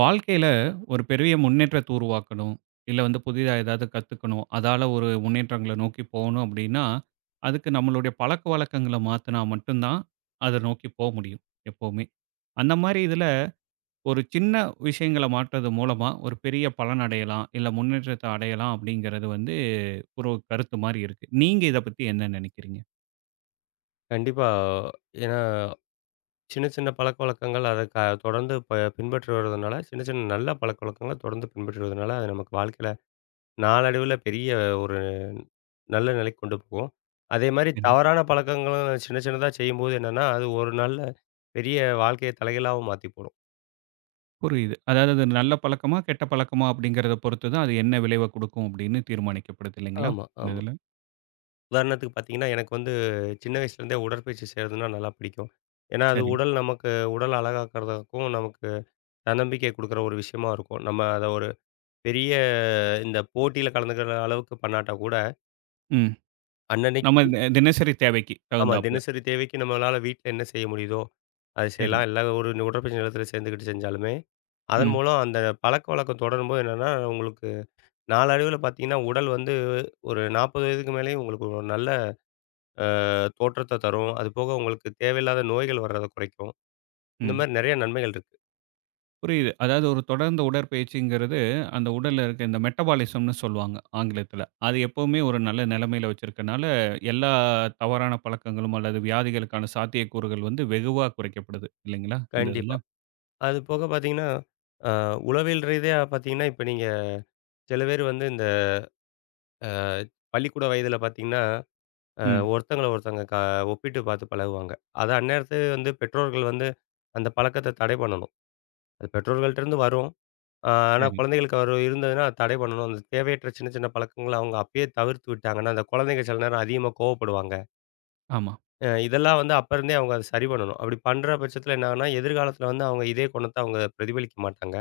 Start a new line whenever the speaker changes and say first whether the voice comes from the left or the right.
right: வாழ்க்கையில ஒரு பெரிய முன்னேற்றத்தை உருவாக்கணும். இல்லை வந்து புதிதா ஏதாவது கத்துக்கணும். அதால ஒரு முன்னேற்றங்களை நோக்கி போகணும் அப்படின்னா, அதுக்கு நம்மளுடைய பழக்கவழக்கங்களை மாத்தினா மட்டும் தான் அதை நோக்கி போமுடியும் எப்போவுமே. அந்த மாரி இதில ஒரு சின்ன விஷயங்களை மாற்றுது மூலமா ஒரு பெரிய பலன் அடையலாம் இல்லை முன்னேற்றத்தை அடையலாம் அப்படின்கிறது வந்து ஒரு கருத்து மாரி இருக்கு. நீங்க இதை பத்தி என்ன நினைக்கிறீங்க?
left: கண்டிப்பா ஏன்னா சின்ன சின்ன பழக்கவழக்கங்கள் அதை தொடர்ந்து ப பின்பற்றுவருவதனால சின்ன சின்ன நல்ல பழக்கவழக்கங்களை தொடர்ந்து பின்பற்றுவதனால, அது நமக்கு வாழ்க்கையில நாளடைவில பெரிய ஒரு நல்ல நிலைக்கு கொண்டு போகும். அதேமாரி
right: ம்.
left: தவறான பழக்கங்களும் சின்ன சின்னதா செய்யும்போது என்னென்னா, அது ஒரு நல்ல பெரிய வாழ்க்கையை தலைகீழாவும் மாத்திப்போடும்.
right: புரியுது. அதாவது அது நல்ல பழக்கமா, கெட்ட பழக்கமா அப்படின்கிறத பொறுத்து தான் அது என்ன விளைவை கொடுக்கும் அப்படின்னு தீர்மானிக்கப்படுது இல்லைங்களா?
left: ஆமா,
right: இந்த
left: ஆமா.
right: இதில.
left: உதாரணத்துக்கு பாத்தீங்கன்னா, எனக்கு வந்து சின்ன வயசுலேருந்தே உடற்பயிற்சி செய்யறதுனா நல்லா பிடிக்கும். ஏன்னா அது
right: சரி.
left: உடல் நமக்கு உடல் அழகாக்கறதுக்கும் நமக்கு தன்னம்பிக்கை குடுக்குற ஒரு விஷயமா இருக்கும். நம்ம அத ஒரு பெரிய இந்த போட்டியில கலந்துக்கிற அளவுக்கு பண்ணாட்டா கூட
right: ம். நம்ம
left: அன்னனைக்கு
right: இந் அ தினசரி தேவைக்கு
left: ஆமா,
right: தகுந்தாப்ல.
left: தினசரி தேவைக்கு நம்மனால வீட்டில என்ன செய்ய முடியுதோ, அத
right: சரி.
left: செய்யலாம். இல்ல ஒரு, ஒரு உடற்பயிற்சி நிலையத்தில சேர்ந்துக்கிட்டு செஞ்சாலுமே, அதன்
right: ம்.
left: மூலம் அந்த பழக்கவழக்கம் தொடரும்போது என்னன்னா, உங்களுக்கு நாளடைவில பாத்தீங்கன்னா, உடல் வந்து ஒரு 40 வயதுக்கு மேலேயும் உங்களுக்கு ஒரு நல்ல அ, தோற்றத்த தரும். அதுபோக உங்களுக்கு தேவையில்லாத நோய்கள் வர்றத குறைக்கும்,
right: ம்.
left: இந்தமாரி நிறைய நன்மைகள் இருக்கு.
right: புரியுது. அதாவது ஒரு தொடர்ந்த உடற்பயிற்சிங்கிறது அந்த உடல்ல இருக்க இந்த மெட்டபாலிசம்னு சொல்வாங்க ஆங்கிலத்தில. அது எப்பவுமே ஒரு நல்ல நிலைமையில வைத்திருப்பதனால எல்லா தவறான பழக்கங்களும் அல்லது வியாதிகளுக்கான சாத்தியக்கூறுகள் வந்து வெகுவா குறைக்கப்படுது இல்லேங்களா? இந்த
left: கண்டிப்பா,
right: இதில.
left: அது போக பார்த்தீங்கன்னா அ, உளவியல் ரீதியா பாத்தீங்கன்னா இப்ப நீங்க சில பேர் வந்து இந்த அ, பள்ளிக்கூட வயதில பாத்தீங்ன்னா அ
right: ம்.
left: ஒருத்தங்கள ஒருத்தங்க க ஒப்பிட்டு பாத்து பழகுவாங்க. அத அந்நேரத்துல வந்து பெற்றோர்கள் வந்து அந்த பழக்கத்த தடை பண்ணணும். அது பெற்றோர்கள்ட்டருந்து வரும். அ, ஆனா
right: சரி.
left: குழந்தைகளுக்கு வரும் இருந்ததுனா, அத தடை பண்ணணும். அந்த தேவையற்ற சின்ன சின்ன பழக்கங்கள அவுங்க அப்பயே தவிர்த்து விட்டாங்கன்னா, அந்த குழந்தைங்க சில நேரம் அதிகமாக கோவப்படுவாங்க.
right: ஆமா.
left: அ இதெல்லாம் வந்து அப்பருந்தே அவங்க அதை சரி பண்ணணும். அப்படி பண்ற பட்சத்தில என்ன ஆகும்னா, எதிர்காலத்தில வந்து அவங்க இதே குணத்த அவங்க பிரதிபலிக்க மாட்டாங்க.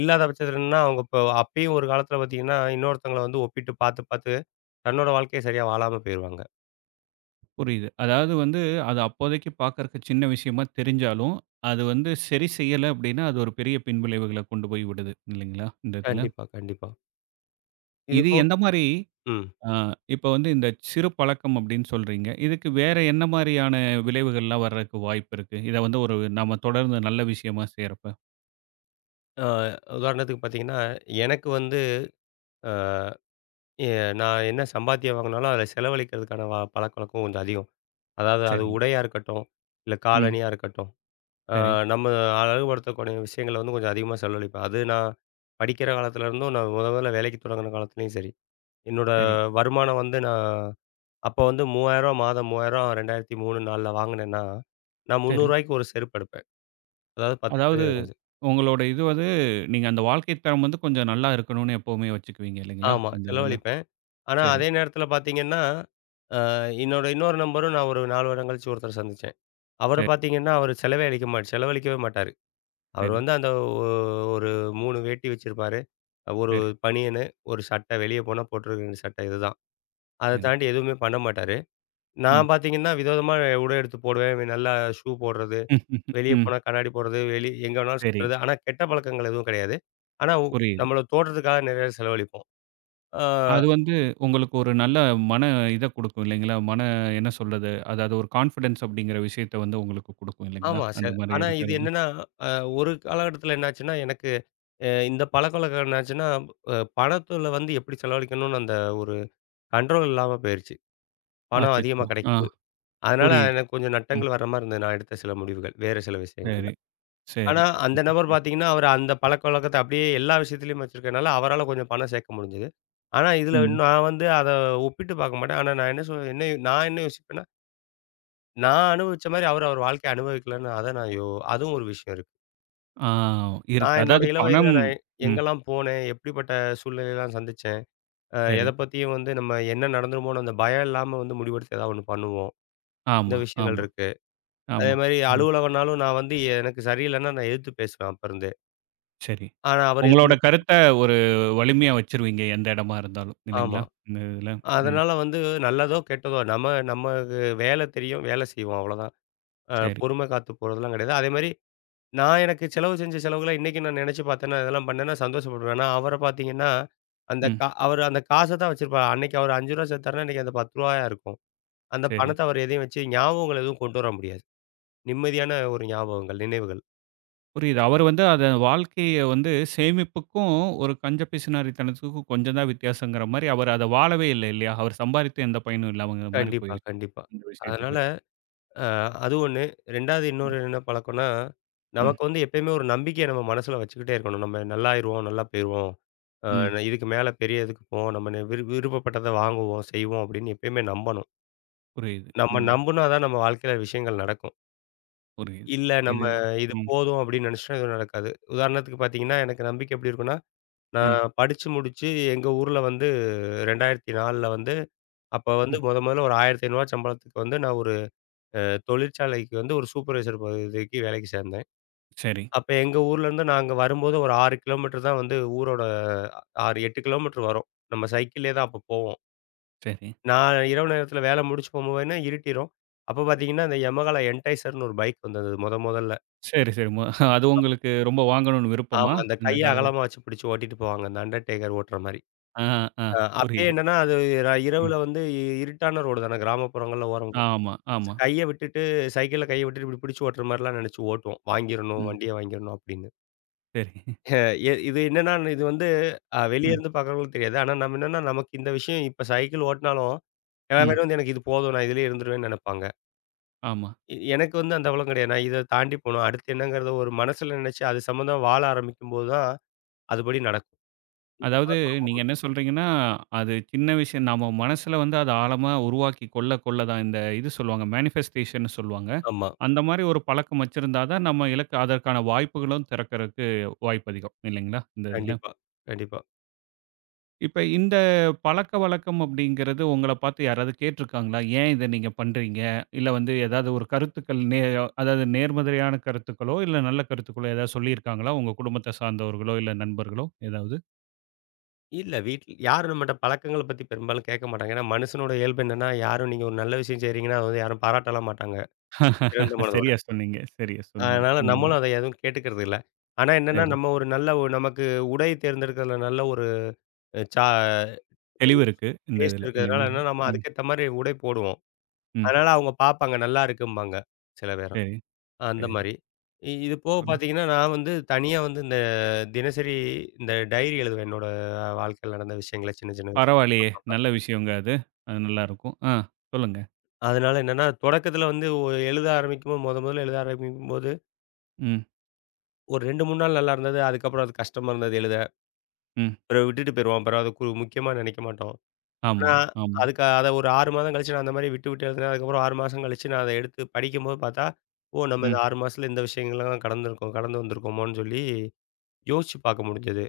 left: இல்லாத பட்சத்தில என்னன்னா அவங்க இப்ப அப்பயும் ஒரு காலத்தில பாத்தீங்கன்னா இன்னொருத்தங்கள வந்து ஒப்பிட்டு பாத்து, பாத்து தன்னோட வாழ்க்கையே சரியா வாழாம போயிருவாங்க.
right: புரியுது. அதாவது வந்து அது அப்போதைக்கு பார்க்கறதுக்கு சின்ன விஷயமா தெரிஞ்சாலும், அது வந்து சரி செய்யலை அப்படின்னா, அது ஒரு பெரிய பின்விளைவுகளை கொண்டு போய் விடுது இல்லைங்களா? இந்த இதில.
left: கண்டிப்பா, கண்டிப்பா.
right: இது
left: இதுபோ
right: எந்த மாரி
left: ம்.
right: ஆ இப்ப வந்து இந்த சிறு பழக்கம் அப்படின்னு சொல்றீங்க. இதுக்கு வேறு என்ன மாரியான விளைவுகள்லாம் வர்றதற்கு வாய்ப்பு இருக்கு. இதை வந்து ஒரு நம்ம தொடர்ந்து நல்ல விஷயமா செய்றப்ப?
left: அ உதாரணத்துக்கு பாத்தீங்கன்னா, எனக்கு வந்து அ எ நான் என்ன சம்பாத்தியம் வாங்குனாலும், அதில செலவழிக்கிறதுக்கான பழக்கவழக்கம் கொஞ்சம் அதிகம். அதாவது அது
right: சரி.
left: உடையா இருக்கட்டும். இல்ல
right: ம்.
left: காலணியா இருக்கட்டும், அ
right: சரி.
left: நம்ம அழகுபடுத்தக்கூடிய விஷயங்கள வந்து கொஞ்சம் அதிகமா செலவழிப்பேன். அது நான் படிக்கிற காலத்துலேருந்தும், நான் முதல் முதல்ல வேலைக்கு தொடங்கின காலத்திலேயும் சரி. என்னோட
right: சரி.
left: வருமானம் வந்து நான் அப்ப வந்து 3000ரூபா மாதம் 3000 2003 4 வாங்கினேன்னா, நான்
right: சரி.
left: 300ரூபாய்க்கு ஒரு செருப்பு எடுப்பேன். அதாவது
right: அதாவது
left: 10% [unintelligible]
right: உங்களுடைய இது வந்து, நீங்க அந்த வாழ்க்கை தரம் வந்து கொஞ்சம் நல்லா இருக்கணும்னு எப்பவுமே வச்சுக்குவிங்க இல்லைங்களா?
left: ஆமா,
right: இந்த இதில.
left: செலவழிப்பேன். ஆனா
right: சரி.
left: அதே நேரத்தில பாத்தீங்கன்னா, என்னோட இன்னொரு நண்பரும் நான் ஒரு 4 வருடம் கழிச்சு ஒருத்தர சந்திச்சேன். அவரை
right: சரி.
left: பாத்திங்கன்னா அவர் செலவே அழிக்க மாட்ட செலவழிக்கவே மாட்டாரு. அவர்
right: சரி.
left: வந்து அந்த ஒ ஒரு 3 வேட்டி வச்சிருப்பார். 1
right: சரி.
left: பனியனு, 1 சட்டை வெளிய போனா போட்டுருக்க வேண்டிய சட்டை இதுதான். அத
right: சரி.
left: தாண்டி எதுவுமே பண்ண மாட்டாரு.
right: ம்.
left: நான் பாத்தீங்கன்னா வித விதமா அ உடை எடுத்து போடுவேன். நல்லா ஷூ போடுறது, வெளிய
right: ம்.
left: போனா கண்ணாடி போடுறது, வெளி எங்க வேணாலும்
right: சரி.
left: சுத்துறது. ஆனா கெட்ட பழக்கங்கள் எதுவும் கிடையாது. ஆனா உ
right: புரியுது.
left: நம்மளோட தோற்றதுக்காக நிறைய செலவழிப்போம். ஆ
right: அது வந்து உங்களுக்கு ஒரு நல்ல மன இத குடுக்கும் இல்லைங்களா? "மன என்ன சொல்வது அதாவது ஒரு கான்ஃபிடன்ஸ் அப்படிங்கிற விஷயத்த வந்து உங்களுக்கு குடுக்கும் இல்லைங்களா?"
left: ஆமா
right: அந்த
left: சார்.
right: மாரி
left: ஆனா இது
right: இருக்கிறது.
left: என்னன்னா ஒரு காலகட்டத்தில என்னாச்சுன்னா, எனக்கு இந்த பழக்கவழக்கம் என்னாச்சுன்னா, பணத்தில வந்து எப்படி செலவழிக்கணும்னு அந்த ஒரு கண்ட்ரோல் இல்லாம பேயிருச்சு பணம் அதிகமா
right: அச்சச்சோ! ஆ,
left: கிடைக்கும் போது. அதனால
right: புரியுது.
left: எனக்கு கொஞ்சம்
right: ம்.
left: நட்டங்கள் வர்ற மாரி இருந்தது, நான் எடுத்த சில முடிவுகள் வேறு சில விஷயங்கள்ல.
right: சரி,
left: ஆனா
right: சரி.
left: அந்த நபர் பார்த்தீங்கன்னா அவர் அந்த பழக்கவழக்கத்தை அப்படியே எல்லா விஷயத்திலேயும் வச்சுருக்கதுனால, அவரால கொஞ்சம் பணம் சேர்க்க முடிஞ்சுது. ஆனா இதில
right: ம்.
left: இன்னும் நான் வந்து அதை ஒப்பிட்டு பார்க்க மாட்டேன். ஆனா நான் என்ன சொல் என்ன நான் என்ன யோசிப்பேன்னா நான் அனுபவிச்ச மாரி அவரு, அவரு வாழ்க்கைய அனுபவிக்கல அதான் நான் யோ அதுவும் ஒரு விஷயம் இருக்கு.
right: ஆ இருக்கு.
left: நான் என்னோட
right: அதாவது
left: இளவயதில,
right: பணம்
left: நான்
right: ம்.
left: எங்கலாம் போனேன். எப்படிப்பட்ட சூழ்நிலையெல்லாம் சந்திச்சேன். அ
right: சரி.
left: எத பத்தியும் வந்து நம்ம என்ன நடந்துருமோனு, அந்த பயம் இல்லாம வந்து முடிவெடுத்து, ஏதாவது ஒண்ணு பண்ணுவோம். இந்த
right: ஆமா,
left: விஷயங்கள்
right: ஆமா,
left: இருக்கு.
right: ஆமா,
left: அதேமாரி
right: ஆமா.
left: அலுவலகம்னாலும், நான் வந்து எனக்கு சரியில்லனா, நான் எதித்து பேசுவேன் அப்ப இருந்தே!
right: சரி.
left: ஆனா. அவரு
right: உங்களோட
left: எதுமே பேச மா
right: கருத்த ஒரு வலிமையா வச்சுருவீங்க, எந்த எடமா இருந்தாலும்.
left: ஆமா.
right: இல்லைங்களா? இந்த இதில. ம்.
left: அதனால வந்து நல்லதோ கெட்டதோ, நம்ம நமக்கு வேல தெரியும். வேல செய்வோம் அவ்ளோதான். அ
right: சரி.
left: பொறுமை காத்து போறதெல்லாம் கெடையாது. அதேமாரி நான் எனக்கு செலவு செஞ்ச செலவுகள இன்னைக்கும் நான் நெனச்சு பாத்தேன்னா, இதெல்லாம் பண்ணேன்னா சந்தோஷப்படுவேன். ஆனா அவர பாத்தீங்கன்னா, அந்த
right: ம்.
left: கா அவரு அந்த காச தான் வச்சிருப்பார். அன்னைக்கு அவரு ரூ. 5 சேர்த்தாருன்னா, இன்னைக்கு அது ரூ. 10யா இருக்கும். அந்த
right: சரி.
left: பணத்த அவரு எதையும் வச்சு ஞாபகங்கள் எதுவும் கொண்டு வர முடியாது. நிம்மதியான ஒரு ஞாபகங்கள் நினைவுகள்.
right: புரியுது. அவரு வந்து அத வாழ்க்கைய வந்து சேமிப்புக்கும், ஒரு கஞ்ச பிசுனாரித்தனத்துக்கும் கொஞ்சந்தான் வித்தியாசங்கிற மாரி, அவரு அத வாழவே இல்ல இல்லையா? அவரு சம்பாரித்து எந்த பயனும் இல்லாமங்கிற மாரி
left: கண்டிப்பா
right: போயி
left: கண்டிப்பா.
right: இந்த விஷயத்துக்கு.
left: அதனால அ அது ஒண்ணு 2வது இன்னொரு
right: ம்
left: என்ன பழக்கன்னா,
right: ம்.
left: நமக்கு வந்து எப்பயுமே ஒரு நம்பிக்கைய நம்ம மனசுல வச்சுக்கிட்டே இருக்கணும். “நம்ம நல்லாருவோம், நல்லா போயிருவோம். அ
right: ம்.
left: நா இதுக்கு மேல பெரிய இதுக்கு போவோம். நம்ம ந விரு விருப்பப்பட்டத வாங்குவோம், செய்வோம்” அப்படின்னு எப்பயுமே நம்பணும்.
right: புரியிது.
left: நம்ம
right: ம்.
left: நம்புனாதான், நம்ம வாழ்க்கையில விஷயங்கள் நடக்கும்.
right: புரியிது.
left: இல்ல,
right: இது
left: நம்ம "இது
right: ம்.
left: போதும்" அப்டின்னு நினச்சிட்டா எதுவும் நடக்காது. உதாரணத்துக்கு பார்த்தீங்கன்னா, எனக்கு நம்பிக்க எப்படி இருக்கும்னா,
right: ம்.
left: நான் படிச்சு முடிச்சு எங்க ஊர்ல வந்து 2004ல வந்து அப்ப வந்து
right: ம்.
left: மொத மொதல்ல ஒரு ரூ. 1,500 சம்பளத்துக்கு வந்து நான் ஒரு அ தொழிற்சாலைக்கு வந்து, ஒரு சூப்பர்வைசர் பதவிக்கு வேலைக்கு சேந்தேன்.
right: சரி.
left: அப்ப எங்க ஊர்லேருந்து நாங்க வரும்போது ஒரு 6 கிலோமீட்டர் தான் வந்து ஊரோட அ 6, 8 கிலோமீட்டர் வரும். நம்ம சைக்கிள்லேயே தான் அப்ப போவோம்.
right: சரி.
left: நான் இரவு நேரத்தில வேல முடிஞ்சு போகும்போதெலாம் இருட்டிரும். அப்ப பார்த்தீ்ங்கன்னா, இந்த Yamaha என்டைசர்னு ஒரு பைக் வந்தது மொத மொதல்ல.
right: சரி, சரி. மு அது
left: ஆமா.
right: உங்களுக்கு ரொம்ப வாங்கணும்னு விருப்பமா?
left: ஆமா. அந்த
right: இந்த
left: கைய
right: கால
left: அகலமா வச்சு பிடிச்சு ஓட்டிட்டு போவாங்க, அந்த அண்டர்டேக்கர் ஓட்டுற மாரி.
right: அ, அ.
left: அ அப்பயே
right: புரியிது.
left: என்னன்னா அது ர
right: ம்.
left: இரவுல வந்து இருட்டான ரோடுதான! கிராமப்புறங்கள்ல ஓரம் போ
right: ஆமா,
left: ஸ்
right: ஆமா.
left: கைய விட்டுட்டு சைக்கிள்ல கைய விட்டுட்டு, இப்படி பிடிச்சு ஓட்டுற மாதிரிலாம் நெனச்சு ஓட்டுவோம். வாங்கிறணும்
right: ம்.
left: வண்டிய வாங்கிறணும் அப்படின்னு.
right: சரி
left: எ இது என்னன்னா, இது வந்து அ வெளியே
right: ம்.
left: இருந்து பார்க்கிறவங்களுக்கு தெரியாது. ஆனா நாம என்னன்னா, நமக்கு இந்த விஷயம், இப்ப சைக்கிள் ஓட்னாலும் எல்லார்
right: ம்.
left: மாதிரியும் வந்து, எனக்கு இது போதும். நான் இதுலேயே இருந்துருவேன்னு நெனப்பாங்க.
right: ஆமா.
left: எ எனக்கு வந்து அந்த அளவெல்லாம் கிடையாது. நான் இதை தாண்டி போணும், அடுத்து என்னங்கிறதை ஒரு மனதில் நினைச்சு அது சம்மந்தமா வாழ ஆரம்பிக்கும் போது தான் அதுபடி நடக்கும்.
right: அதாவது நீங்க
left: [unintelligible]
right: என்ன சொல்றீங்கனா, அது சின்ன விஷயம் நம்ம மனசில வந்து அத ஆழமா உருவாக்கி கொள்ள கொள்ள தான் இந்த இது சொல்வாங்க, மேனிஃபஸ்டேஷண்ணு சொல்வாங்க.
left: ஆமா.
right: அந்த மாரி ஒரு பழக்கம் வைச்சிருந்தா தான் நம்ம இலக்கு, அதற்கான வாய்ப்புகளும் திறக்கறதுக்கு வாய்ப்பு அதிகம் இல்லைங்களா, இந்த இதில.
left: கண்டிப்பா, கண்டிப்பா.
right: இப்ப இந்த பழக்கவழக்கம் அப்படின்கிறது, உங்களை பார்த்து யாராவது கேட்டு இருக்காங்களா? ஏன் இதை நீங்க பண்ணுறீங்க? இல்ல வந்து ஏதாவது ஒரு கருத்துக்கள் நேய [unintelligible] அதாவது நேர்மறையான கருத்துக்களோ, இல்ல நல்ல கருத்துக்களோ ஏதாவது சொல்லி இருக்காங்களா உங்க குடும்பத்தை சார்ந்தவர்களோ இல்ல நண்பர்களோ ஏதாவது?
left: இல்லை, வீட் யாரும் நம்ம கிட்ட பழக்கங்களைப் பத்தி பெரும்பாலும் கேட்க மாட்டாங்க. ஏன்னா மனுஷனோட இயல்பு என்னென்னா, யாரும் நீங்க ஒரு நல்ல விஷயம் செய்கிறீங்கன்னா அதை வந்து யாரும் பாராட்டலாம் மாட்டாங்க. திறந்த மனதோட.
right: சரியா சொன்னீங்க சரியா சொன்னீங்க.
left: அதனால்
right: ம்.
left: நம்மளும் அதை எதுவும் கேட்டுக்கிறது இல்ல. ஆனா என்னன்னா
right: சரி.
left: நம்ம ஒரு நல்ல நமக்கு உடை தேர்ந்தெடுக்கிறதில நல்ல ஒரு சா
right: தெளிவு இருக்கு இந்த
left: டேஸ்ட்
right: இதில
left: இருக்கிறதுனால
right: இல்லைங்களா?
left: என்னன்னா நம்ம
right: ம்.
left: அதுக்கேத்த மாதிரி உடை போடுவோம்.
right: ம்.
left: அதனால அவங்க பார்ப்பாங்க, நல்லாயிருக்குபாங்க சில பேர்
right: சரி, சரி.
left: அந்தமாரி. இது போக
right: [unintelligible]
left: பாத்தீங்கன்னா நான் வந்து தனியா வந்து இந்த தினசரி இந்த டைரி எழுதுவேன் என்னோட வாழ்க்கையில நடந்த விஷயங்களை சின்ன சின்னது
right: பரவாயில்லையே!
left: அப்பப்ப
right: நல்ல விஷயங்க அது. அது நல்லாயிருக்கும், ஆ சொல்லுங்க.
left: அதுனால என்னன்னா, தொடக்கத்தில வந்து ஒ எழுத ஆரம்பிக்கும்போது மொத மொதல்ல எழுத ஆரம்பிக்கும்போது
right: ம்.
left: ஒரு 2, 3 நாள் நல்லா இருந்தது. அதுக்கப்புறம் அது கஷ்டமா இருந்தது எழுத.
right: ம்.
left: பிறவு விட்டுட்டு போயிருவோம். பிறவு அதுக்கு ஒரு முக்கியமா நெனைக்க மாட்டோம்.
right: ஆமா,
left: ஆனா,
right: ஆமா.
left: அதுக்கு அத ஒரு 6 மாதம் கழிச்சு, நான் அந்த மாதிரி விட்டுட்டு எழுதினேன். அதுக்கப்புறம் 6 மாசம் கழிச்சு நான் அத எடுத்து படிக்கும்போது பார்த்தா, ஓ! நம்ம இத
right: ம்.
left: 6 மாசத்தில இந்த விஷயங்கள்லாம் கடந்துருக்கோம் கடந்து வந்துருக்கோமோனு சொல்லி யோசிச்சு பார்க்க முடிஞ்சது.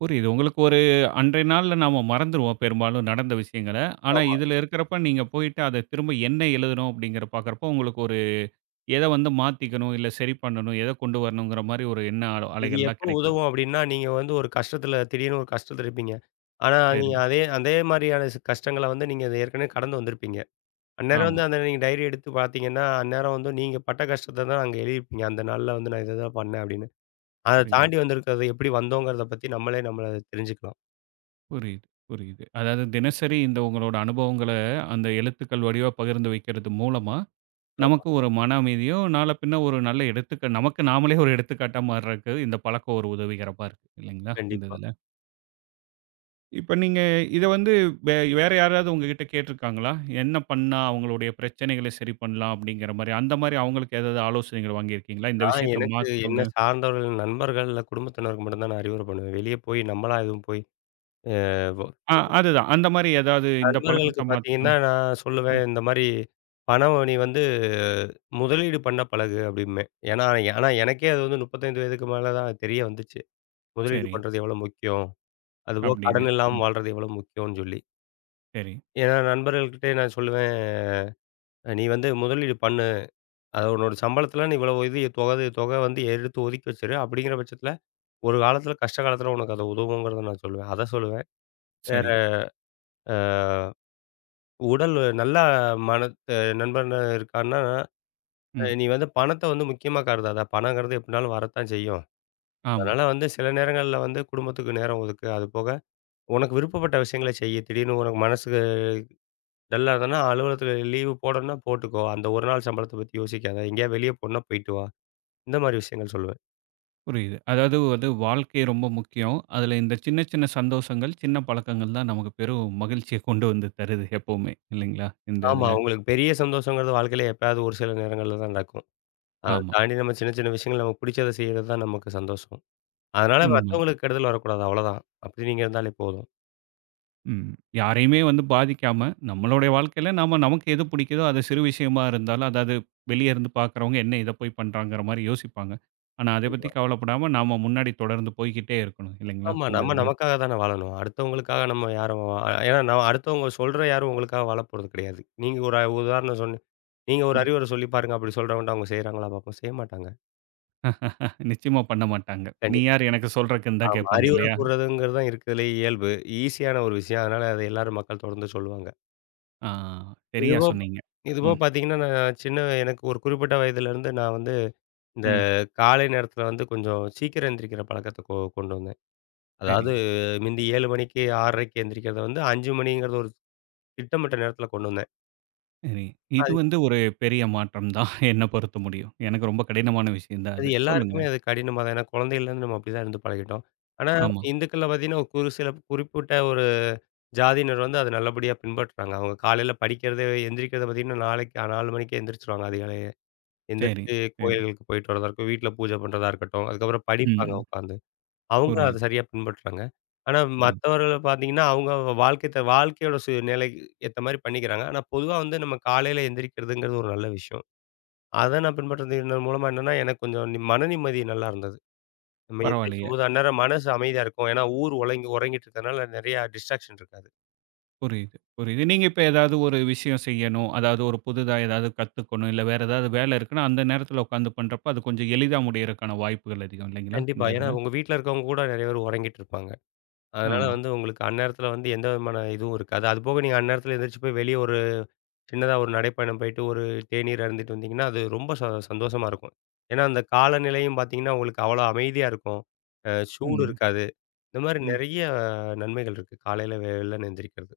right: புரியுது உங்களுக்கு ஒரு அன்றைய நாள்ல நாம மறந்துருவோம், பெரும்பாலும் நடந்த விஷயங்கள. ஆனா
left: ஆமா.
right: இதில இருக்கிறப்ப, நீங்க போய்ட்டு அத திரும்ப என்ன எழுதனோம் அப்படிங்கிறத பார்க்கிறப்போ, உங்களுக்கு ஒரு எத வந்து மாத்திக்கணும்? இல்ல சரி பண்ணணும்? எத கொண்டு வரணும்ங்கிற மாதிரி ஒரு எண்ண அலோ
left: இது
right: அலைகள்லாம்
left: எப்போ
right: கிடைக்குது?
left: உதவும் அப்படின்னா, நீங்க வந்து ஒரு கஷ்டத்தில திடீர்னு ஒரு கஷ்டத்தில் இருப்பீங்க. ஆனா, நீங்க
right: சரி.
left: அதே அதே மாதிரியான சி கஷ்டங்கள வந்து நீங்க ஏற்கனவே கடந்து வந்திருப்பீங்க. அந்நேரம்
right: ஆமா.
left: வந்து அந்த நீங்க டைரி எடுத்து பார்த்தீங்கன்னா, அந்நேரம் வந்து நீங்க பட்ட கஷ்டத்த தான் அங்க எழுதிருப்பீங்க. அந்த நாள்ல வந்து, “நான் இததான் பண்ணேன்” அப்படின்னு. அத
right: புரியுது.
left: தாண்டி வந்திருக்கிறது எப்படி வந்தோங்கிறத நம்மளே நம்மள அத தெரிஞ்சுக்கலாம்.
right: புரியுது, புரியுது. அதாவது தினசரி இந்த உங்களோட அனுபவங்கள அந்த எழுத்துக்கள் வடிவா பகிர்ந்து வைக்கிறது மூலமா,
left: ஆமா.
right: நமக்கு ஒரு மன அமைதியும், நாள பின்ன ஒரு நல்ல எடுத்துக்கு நமக்கு நாமலே ஒரு எடுத்துக்காட்டா மாறுவதற்கு இந்த பழக்கம் ஒரு உதவிகரமா இருக்கு இல்லைங்களா? இந்த
left: கண்டிப்பா.
right: இதில. இப்ப நீங்க, இத வந்து வே வேற யாராவது உங்ககிட்ட கேட்டிருக்காங்களா? என்ன பண்னா அவங்களுடைய பிரச்சனைகளை சரி பண்ணலாம் அப்டின்கிற மாரி. அந்த மாரி அவங்களுக்கு ஏதாவது ஆலோசனைகள் வாங்கி இருக்கீங்களா? இந்த
left: நான்
right: விஷயத்த
left: எனக்கு
right: மாத்திகோங்க.
left: என்னை சார்ந்தவர்கள், நண்பர்கள் இல்ல குடும்பத்தினருக்கு மட்டும் தான் நான் அறிவுர பண்ணுவேன். வெளியே போய் நம்மளா எதுவும் போய் அ வ
right: ஆ. அதுதான் அந்த மாரி ஏதாது இந்த பழக்கத்த
left: நண்பர்களுக்கு
right: மாத்ங்க.
left: பார்த்தீங்கன்னா, நான் சொல்லுவேன்
right: ம்.
left: இந்த மாரி "பணம் நீ வந்து முதலீடு பண்ண பழகு" அப்படிம்பேன். ஏன்னா ஆனா எனக்கே அது வந்து 35 வயதுக்கு மேல தான் தெரிய வந்துச்சு. முதலீடு
right: சரி.
left: பண்ணுறது எவ்வளோ முக்கியம். அதுபோக
right: அப்டின்னு.
left: கடன் இல்லாம
right: ம்.
left: வாழ்றது எவ்வளோ முக்கியம்னு சொல்லி.
right: சரி.
left: ஏன்னா நண்பர்கள்கிட்டயே நான் சொல்லுவேன். "நீ வந்து முதலீடு பண்ணு. அது உன்னோட சம்பளத்துல நீ இவ்வளோ இது தொக இது தொக வந்து எடுத்து ஒதுக்கி வச்சுறு. அப்டிங்கிற பட்சத்தில, ஒரு காலத்தில கஷ்ட காலத்தில உனக்கு அது உதவுங்கிறத" நான் சொல்லுவேன் அதை சொல்லுவேன். வேற,
right: சரி.
left: ஆ உடல் நல்லா மனத் நண்பன் இருக்கான்னா
right: ம்.
left: "நீ வந்து பணத்த வந்து முக்கியமா கருதாத. பணங்கிறது எப்படினாலும் வரத்தான் செய்யும்.
right: ஆமா.
left: அதனால வந்து சில நேரங்கள்ல வந்து குடும்பத்துக்கு நேரம் ஒதுக்கு. அது போக, உனக்கு விருப்பப்பட்ட விஷயங்கள செய்யி. திடீர்னு உனக்கு மனசு டல்லா இருந்தனா, அலுவலகத்தில லீவு போடணுனா போட்டுக்கோ. அந்த ஒரு நாள் சம்பளத்த பத்தி யோசிக்காத எங்கேயாது வெளிய போகணும்னா போயிட்டு வா." இந்த மாதிரி விஷயங்கள் சொல்லுவேன்.
right: புரியுது. அதாவது வந்து வாழ்க்கை ரொம்ப முக்கியம். அதுல இந்த சின்ன சின்ன சந்தோஷங்கள், சின்ன பழக்கங்கள்தான் நமக்கு பெரும் மகிழ்ச்சிய கொண்டு வந்து தருது எப்பவுமே, இல்லைங்களா இந்த
left: ஆமா.
right: இதுல?
left: உங்களுக்கு பெரிய சந்தோஷங்கிறது வாழ்க்கையில எப்பயாவது ஒரு சில நேரங்கள்லதான் நடக்கும். அத
right: ஆமா.
left: தாண்டி நம்ம சின்ன சின்ன விஷயங்கள்ல நமக்கு புடிச்சதை செய்றதுதான் நமக்கு சந்தோஷம். அதுனால,
right: உண்ம.
left: மத்தவங்களுக்கு, கெடுதல் வரக்கூடாது அவ்ளதான். அப்படி நீங்க இருந்தாலே போதும்.
right: ம். யாரையுமே வந்து பாதிக்காம, நம்மோளட வாழ்க்கையில, நாம நமக்கு எது பிடிக்கிதோ அது சிறு விஷயமா இருந்தாலும், அதாவது வெளிய இருந்து பாக்குறவங்க, என்ன இத போய் பண்றாங்கற மாரி யோசிப்பாங்க. ஆனா, அத பத்தி
left: கண்டிப்பா.
right: கவலப்படாம நாம முன்னாடி தொடர்ந்து போய்க்கிட்டே இருக்கணும், இல்லைங்களா!
left: ஆமா.
right: இந்த
left: நம்ம
right: இதில?
left: நமக்காக தானே வாழணும்! அடுத்தவங்களுக்காக நம்ம யாரும் அ யா நா அடுத்தவுங்க சொல்ற யாரும் உங்களுக்காக வாழப்போறது கிடையாது. நீங்க ஒரு உதாரணம் சொல்லு நீங்க ஒரு
right: ம்.
left: அறிவுரை சொல்லி பாருங்க, அப்புடி சொல்றவங்ட்ட. அவுங்க செய்கிறாங்களா பார்ப்போம். செய்ய மாட்டாங்க.
right: நிச்சயமா பண்ணமாட்டாங்க. நீ
left: கண்டிப்பா.
right: யாரு எனக்கு சொல்றக்குன்னு தான்
left: ஆமா.
right: கேப்பாங்க
left: அறிவுரை
right: இல்லையா?
left: கூர்றதுங்கிறதுதான் இருக்கிறதுலேயே இயல்பு ஈஸியான ஒரு விஷயம். அதனால அத எல்லாரும். மக்கள் தொடர்ந்து சொல்லுவாங்க.
right: ஆ. சரியா
left: இதுபோ ப்ப
right: சொன்னீங்க.
left: இதுபோக
right: ம்.
left: பாத்தீங்கன்னா, நான் சின்ன எனக்கு ஒரு குறிப்பிட்ட வயதிலேருந்து நா வந்து இந்த
right: ம்.
left: காலை நேரத்ல வந்து கொஞ்சம் சீக்கிரம் எந்திரிக்கிற பழக்கத்த கொ கொண்டு வந்தேன்.
right: சரி.
left: அதாவது முந்தி 7 மணிக்கு, 6:30க்கு- எந்திரிக்கிறத வந்து, 5 மணிங்கிறது ஒரு திட்டமிட்ட நேரத்ல கொண்டு வந்தேன்.
right: சரி. இது
left: அத்
right: வந்து ஒரு பெரிய மாற்றம் தான். என்ன பொறுத்த முடியும். எனக்கு ரொம்ப கடினமான விஷயந்தான்
left: அது
right: அது. சொல்லுங்க.
left: எல்லாருக்குமே அது கடினமாதான், ஏன்னா குழந்தயிலருந்து நம்ம அப்படிதான் இருந்து பழகிட்டோம். ஆனா
right: ஆமா.
left: இந்துக்கள்ல பாத்திங்கன்னா, ஒரு சில குறிப்பிட்ட ஒரு ஜாதியினர் வந்து அத நல்லபடியா பின்பற்றுறாங்க. அவுங்க காலையில படிக்கிறத எந்திரிக்கிறத பாத்தீங்கன்னா, 4க்கே- அ 4 மணிக்கே எந்திரிச்சுருவாங்க அதிகாலயே.
right: சரி,
left: எந்திரிச்சு
right: சரி.
left: கோயில்களுக்கு போயிட்டு வர்றதா இருக்கட்டும், வீட்டுல பூஜ பண்றதா இருக்கட்டும். அதுக்கப்புறம் படிப்பாங்க
right: ம்.
left: உக்காந்து. அவுங்க அத
right: புரியுது.
left: சரியா பின்பற்றுறாங்க. ஆனா
right: புரி
left: மத்தவர்கள பாத்தீங்கன்னா அவுங்கவுங்க வாழ்க்கைத்த வாழ்க்கையோட சூழ்நிலைக்கு ஏத்த மாரி பண்ணிக்கிறாங்க. ஆனா பொதுவா வந்து நம்ம காலைல எந்திரிக்கிறதுங்கிறது ஒரு நல்ல விஷயம். அத நான் பின்பற்றது இந்த மூலமா என்னென்னா எனக்கு கொஞ்சம் நி மனநிம்மதி நல்லாருந்தது. நம்ம
right: பரவால்லயே.
left: எந்திரிக்கும்போது, அந்நேரம் மனசு அமைதியா இருக்கும். ஏன்னா ஊர் உறங்கி- உறங்கிட்ருக்கனால நெறைய டிஸ்ட்ராக்க்ஷன் இருக்காது.
right: புரியுது, புரியுது. நீங்க இப்ப ஏதாவது ஒரு விஷயம் செய்யணும். அதாவது ஒரு புதிதா ஏதாவது கத்துக்கணும். இல்ல வேற ஏதாவது வேல இருக்குனா, அந்த நேரத்தில உக்கார்ந்து பண்றப்ப, அது கொஞ்சம் எளிதா முடியறக்கான வாய்ப்புகள் அதிகம் இல்லைங்களா! இந்த
left: கண்டிப்பா. ஏன்னா
right: இதுல?
left: உங்க வீட்ல இருக்கிறவங்க கூட நிறைய பேர் உறங்கிட்ருப்பாங்க. அதனால
right: ஆமா.
left: வந்து உங்களுக்கு அந்நேரத்துல வந்து எந்தவிதமான இதுவும் இருக்காது. அதுபோக நீங்க அந்நேரத்ல எந்திரிச்சி போய் வெளிய ஒரு சின்னதா ஒரு நடைப்பயணம் போயிட்டு. ஒரு தேநீர் அருந்திட்டு வந்திங்கன்னா, அது ரொம்ப ச சந்தோஷமா இருக்கும். ஏன்னா அந்த காலநிலையும் பாத்தீங்கன்னா உங்களுக்கு அவ்வளோ அமைதியா இருக்கும். அ சூடு
right: ம்.
left: இருக்காது. இந்த மாரி
right: ம்,
left: நெறைய நன்மைகள் இருக்கு, காலைல வெள்ளன எந்திரிக்கிறது.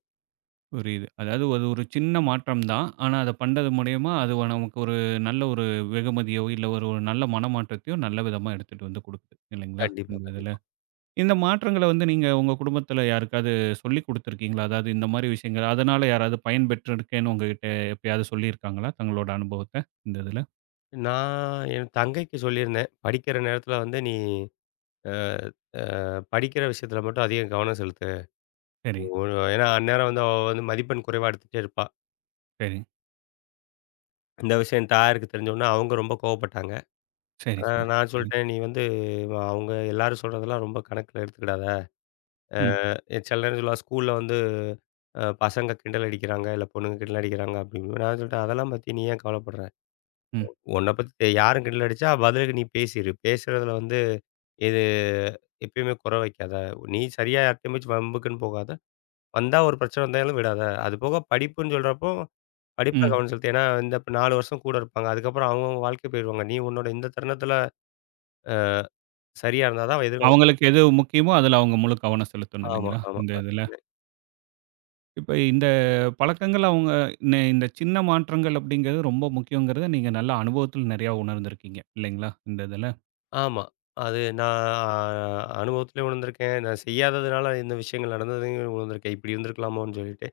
right: புரியுது. அதாவது அது ஒரு சின்ன மாற்றம்தான். ஆனா, அத பண்றது மூலியமா அது நமக்கு ஒரு நல்ல ஒரு வெகுமதியோ, இல்ல ஒரு நல்ல மனமாற்றத்தையோ, நல்ல விதமா எடுத்துட்டு வந்து கொடுக்குது இல்லைங்களா?
left: கண்டிப்பா,
right: இந்த இதில.
left: கண்டிப்பா.
right: இந்த மாற்றங்கள வந்து நீங்க உங்க குடும்பத்தில யாருக்காவது சொல்லி கொடுத்துருக்கீங்களா? அதாவது இந்த மாதிரி விஷயங்கள. அதனால "யாராவது பயன்பெற்றிருக்கேன்னு, உங்ககிட்ட எப்பயாவது சொல்லியிருக்காங்களா? தங்களோட அனுபவத்த. இந்த இதில?"
left: நான் என் தங்கைக்கு சொல்லியிருந்தேன். “படிக்கிற நேரத்தில வந்து நீ ஆ ஆ படிக்கிற விஷயத்தில மட்டும் அதிக கவனம் செலுத்து.”
right: சரி.
left: ஒரு ஏன்னா அந்நேரம் வந்து அவ வந்து மதிப்பெண் குறைவா எடுத்துட்டே இருப்பா.
right: சரி.
left: இந்த விஷயம் தாயாருக்கு தெரிஞ்சோன, அவங்க ரொம்ப கோவப்பட்டாங்க.
right: சரி,
left: அ
right: சரி,
left: நான்
right: சரி.
left: சொல்லிட்டேன், “நீ வந்து அவுங்க எல்லாரும் சொல்றதெல்லாம், ரொம்ப கணக்கில எடுத்துக்கிடாத. ஆ
right: ம்.
left: `சில நேரங்கள்ல `ஸ்கூல்ல வந்து அ பசங்க கிண்டல் அடிக்கிறாங்க, இல்ல பொண்ணுங்க கிண்டல் அடிக்கிறாங்க’ அப்படிங்கும். நான் சொல்லிட்டேன் அதெல்லாம் பத்தி நீ ஏன் கவலைப்படுற?
right: ம்.
left: உன்ன பத்தி யாரும் கிண்டல் அடிச்சா, பதிலுக்கு நீ பேசிரு. பேசுறதில வந்து, இது எப்பயுமே குறை வைக்காத. நீ சரியா யார்ட்டமாச்சும் வம்புக்குன்னு போகாத, வந்தா ஒரு பிரச்சனை வந்தா ஏதும் விடாத. அதுபோக படிப்புன்னு சொல்றப்போ, படிப்பில
right: ம்.
left: கவனம் செலுத்து. ஏன்னா இந்த 4 வருஷம் கூட இருப்பாங்க. அதுக்கப்புறம் அவங்க அவங்க வாழ்க்கை போயிடுவாங்க. நீ உன்னோட இந்த தருணத்தில ஆ சரியா இருந்தா தான் அவ எதிர்காலம்
right: அவங்களுக்கு எது முக்கியமோ, அதில அவங்க முழு கவனம் செலுத்தணும்
left: ஆமா,
right: இல்லைங்களா?
left: ஆமா.
right: இந்த இதில.
left: [unintelligible]
right: இப்ப இந்த பழக்கங்கள் அவுங்க இந் இந்த சின்ன மாற்றங்கள் அப்படின்கிறது ரொம்ப முக்கியம்கிறத நீங்க நல்ல அனுபவத்தில் நிறைய உணர்ந்து இருக்கீங்க இல்லைங்களா? இந்த இதில.
left: ஆமா. அது நான் அனுபவத்திலேயும் விழுந்திருக்கேன். நான் செய்யாததுனால இந்த விஷயங்கள் நடந்ததுலேயும் விழுந்திருக்கேன், இப்படி இருந்துருக்கலாமோன்னு சொல்லிட்டு.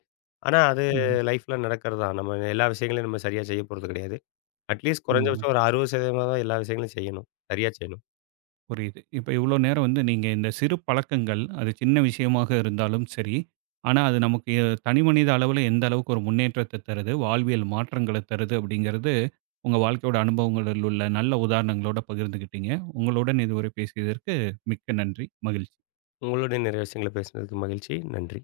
left: ஆனா அது
right: ம்.
left: லைஃப்ல நடக்கிறதுதான். நம்ம எல்லா விஷயங்களையும் நம்ம சரியா செய்யப்போறது கிடையாது. அட்லீஸ்ட் குறைஞ்ச
right: ம்.
left: பட்சம் ஒரு 60%ஆவது எல்லா விஷயங்களையும் செய்யணும் சரியா செய்யணும்.
right: புரியுது. இப்ப இவ்ளோ நேரம் வந்து நீங்க இந்த சிறு பழக்கங்கள் அது சின்ன விஷயமாக இருந்தாலும் சரி. ஆனா அது நமக்கு எ தனிமனித அளவுல எந்த அளவுக்கு ஒரு முன்னேற்றத்த தருது, வாழ்வியல் மாற்றங்கள தருது அப்படிங்கிறது, உங்க வாழ்க்கையோட அனுபவங்களில் உள்ள நல்ல உதாரணங்களோட பகிர்ந்துகிட்டீங்க. உங்களுடன் இதுவரை பேசியதற்கு மிக்க நன்றி, மகிழ்ச்சி!
left: உங்களோடும் நெறைய விஷயங்கள பேசினதுக்கு மகிழ்ச்சி, நன்றி!